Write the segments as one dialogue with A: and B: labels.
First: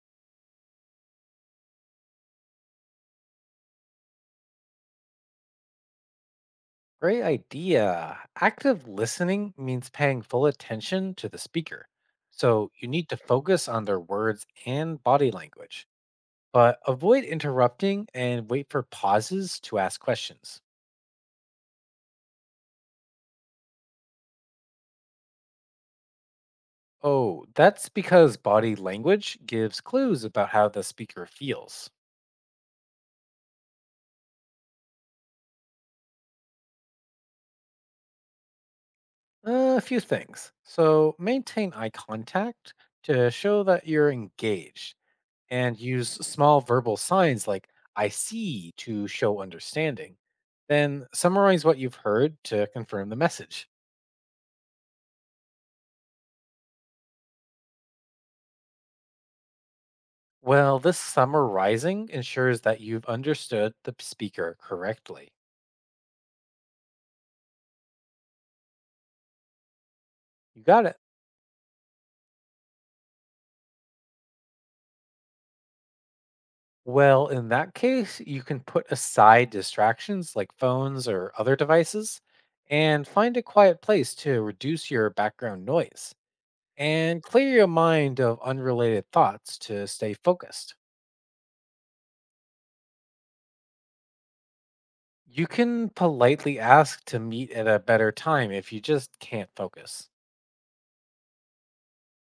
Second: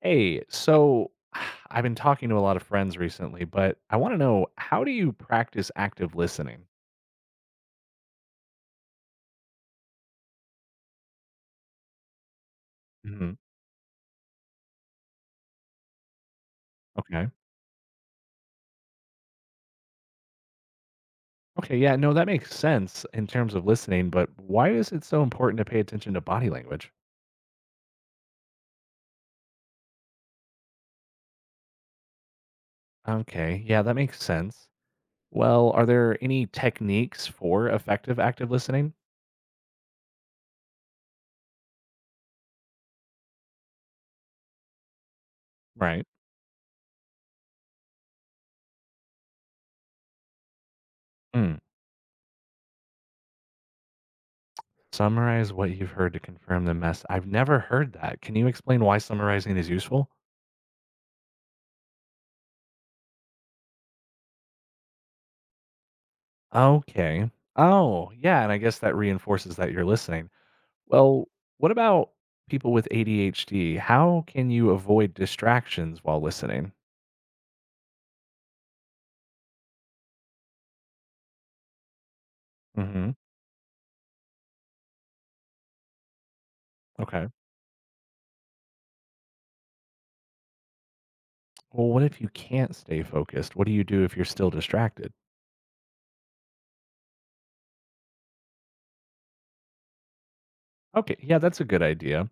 A: Hey, so I've been talking to a lot of friends recently, but I want to know, how do you practice active listening?
B: Great idea. Active listening means paying full attention to the speaker. So you need to
A: Hmm.
B: focus on their words and body language, but avoid
A: Okay.
B: interrupting and wait for pauses to ask questions.
A: Okay. Yeah. No, that makes sense in terms of listening, but why is it so important to pay attention to body language?
B: Oh, that's because body language gives clues about how the speaker feels.
A: Okay. Yeah, that makes sense. Well, are there any techniques for effective active listening?
B: A few things. So maintain eye contact to show that you're engaged and
A: Right.
B: use small verbal signs like I see to show understanding. Then
A: Mm.
B: summarize what you've heard to confirm the message.
A: Summarize what you've heard to confirm the mess. I've never heard that. Can you explain why summarizing is useful?
B: Well, this summarizing ensures that you've understood the speaker correctly.
A: Okay. Oh, yeah. And I guess that reinforces that you're listening.
B: You got it.
A: Well, what about people with ADHD? How can you avoid distractions while listening?
B: Well, in that case, you can put aside distractions like phones or other devices and
A: Hmm.
B: find a quiet place to reduce your background noise and
A: Okay.
B: clear your mind of unrelated thoughts to stay focused.
A: Well, what if you can't stay focused? What do you do if you're still distracted?
B: You can politely ask to meet at a better time if you just can't focus.
A: Okay, yeah, that's a good idea.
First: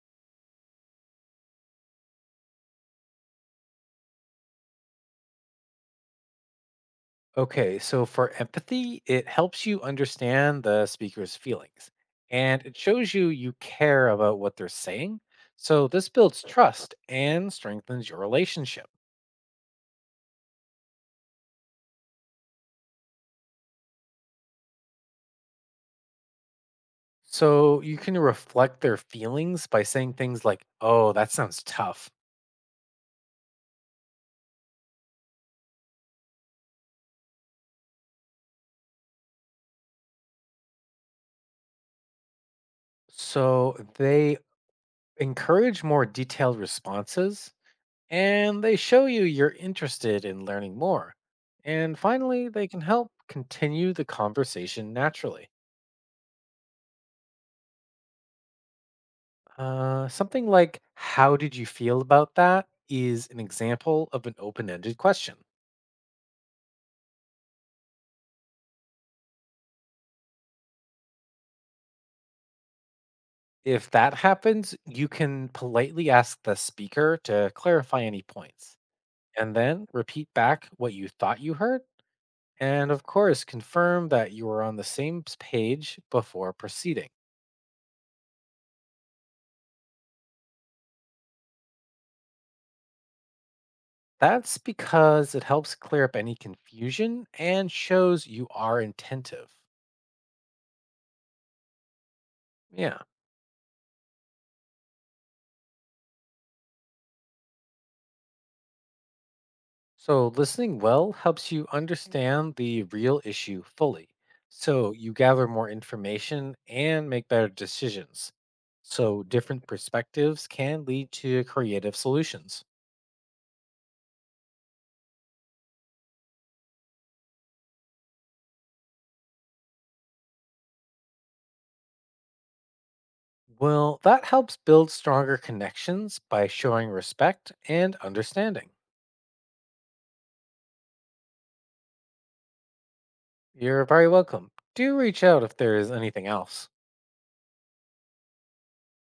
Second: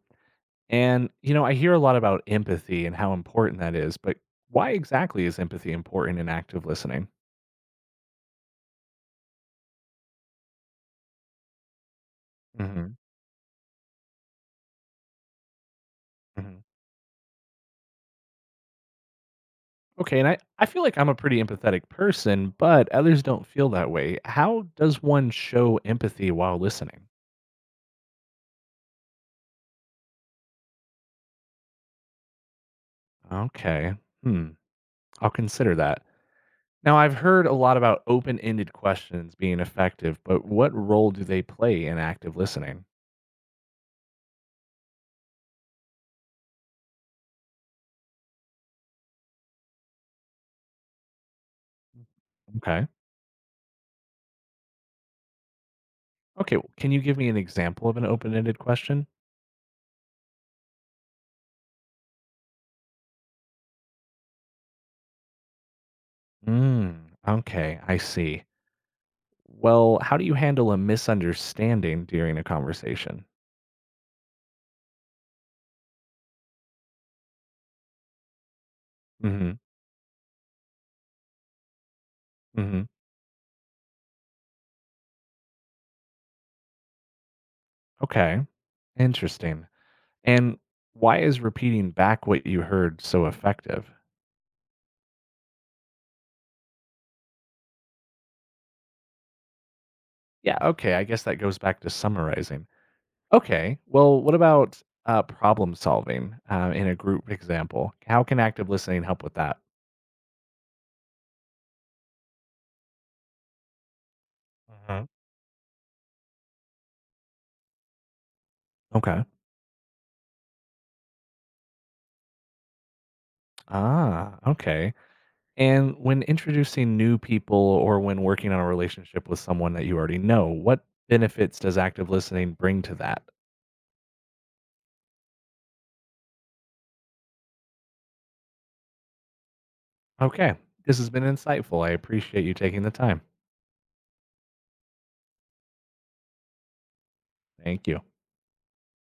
A: And, I hear a lot about empathy and how important that is, but why exactly is empathy important in active listening?
B: Okay, so for empathy, it helps you understand the speaker's feelings and it
A: Hmm.
B: shows you care about what they're saying. So this builds
A: Hmm.
B: trust and strengthens your relationship.
A: Okay, and I feel like I'm a pretty empathetic person, but others don't feel that way. How does one show empathy while listening?
B: So you can reflect their feelings by saying things like, oh, that sounds tough.
A: Okay. Hmm. I'll consider that. Now, I've heard a lot about open ended questions being effective, but what role do they play in active listening?
B: So they encourage more detailed responses and they show you're interested in learning more. And finally, they can
A: Okay.
B: help continue the conversation naturally.
A: Okay. Can you give me an example of an open ended question?
B: Something like, "How did you feel about that?" is an example of an open ended question.
A: Mm, okay. I see. Well, how do you handle a misunderstanding during a conversation?
B: If that happens, you can politely ask the speaker to clarify any points
A: Hmm.
B: and then repeat back what you thought you heard.
A: Hmm.
B: And of course, confirm that you are on the same page before proceeding.
A: Okay. Interesting. And why is repeating back what you heard so effective?
B: That's because it helps clear up any confusion and shows you are attentive.
A: Yeah. Okay. I guess that goes back to summarizing.
B: Yeah.
A: Okay. Well, what about problem solving in a group example? How can active listening help with that?
B: So listening well helps you understand the real issue fully. So
A: Mhm.
B: you gather more information and make better decisions. So
A: Okay.
B: different perspectives can lead to creative solutions.
A: Ah, okay. And when introducing new people or when working on a relationship with someone that you already know, what benefits does active listening bring to that?
B: Well, that helps build stronger connections by showing respect and understanding.
A: Okay. This has been insightful. I appreciate you taking the time.
B: You're very welcome. Do reach out if there is anything else.
A: Thank you.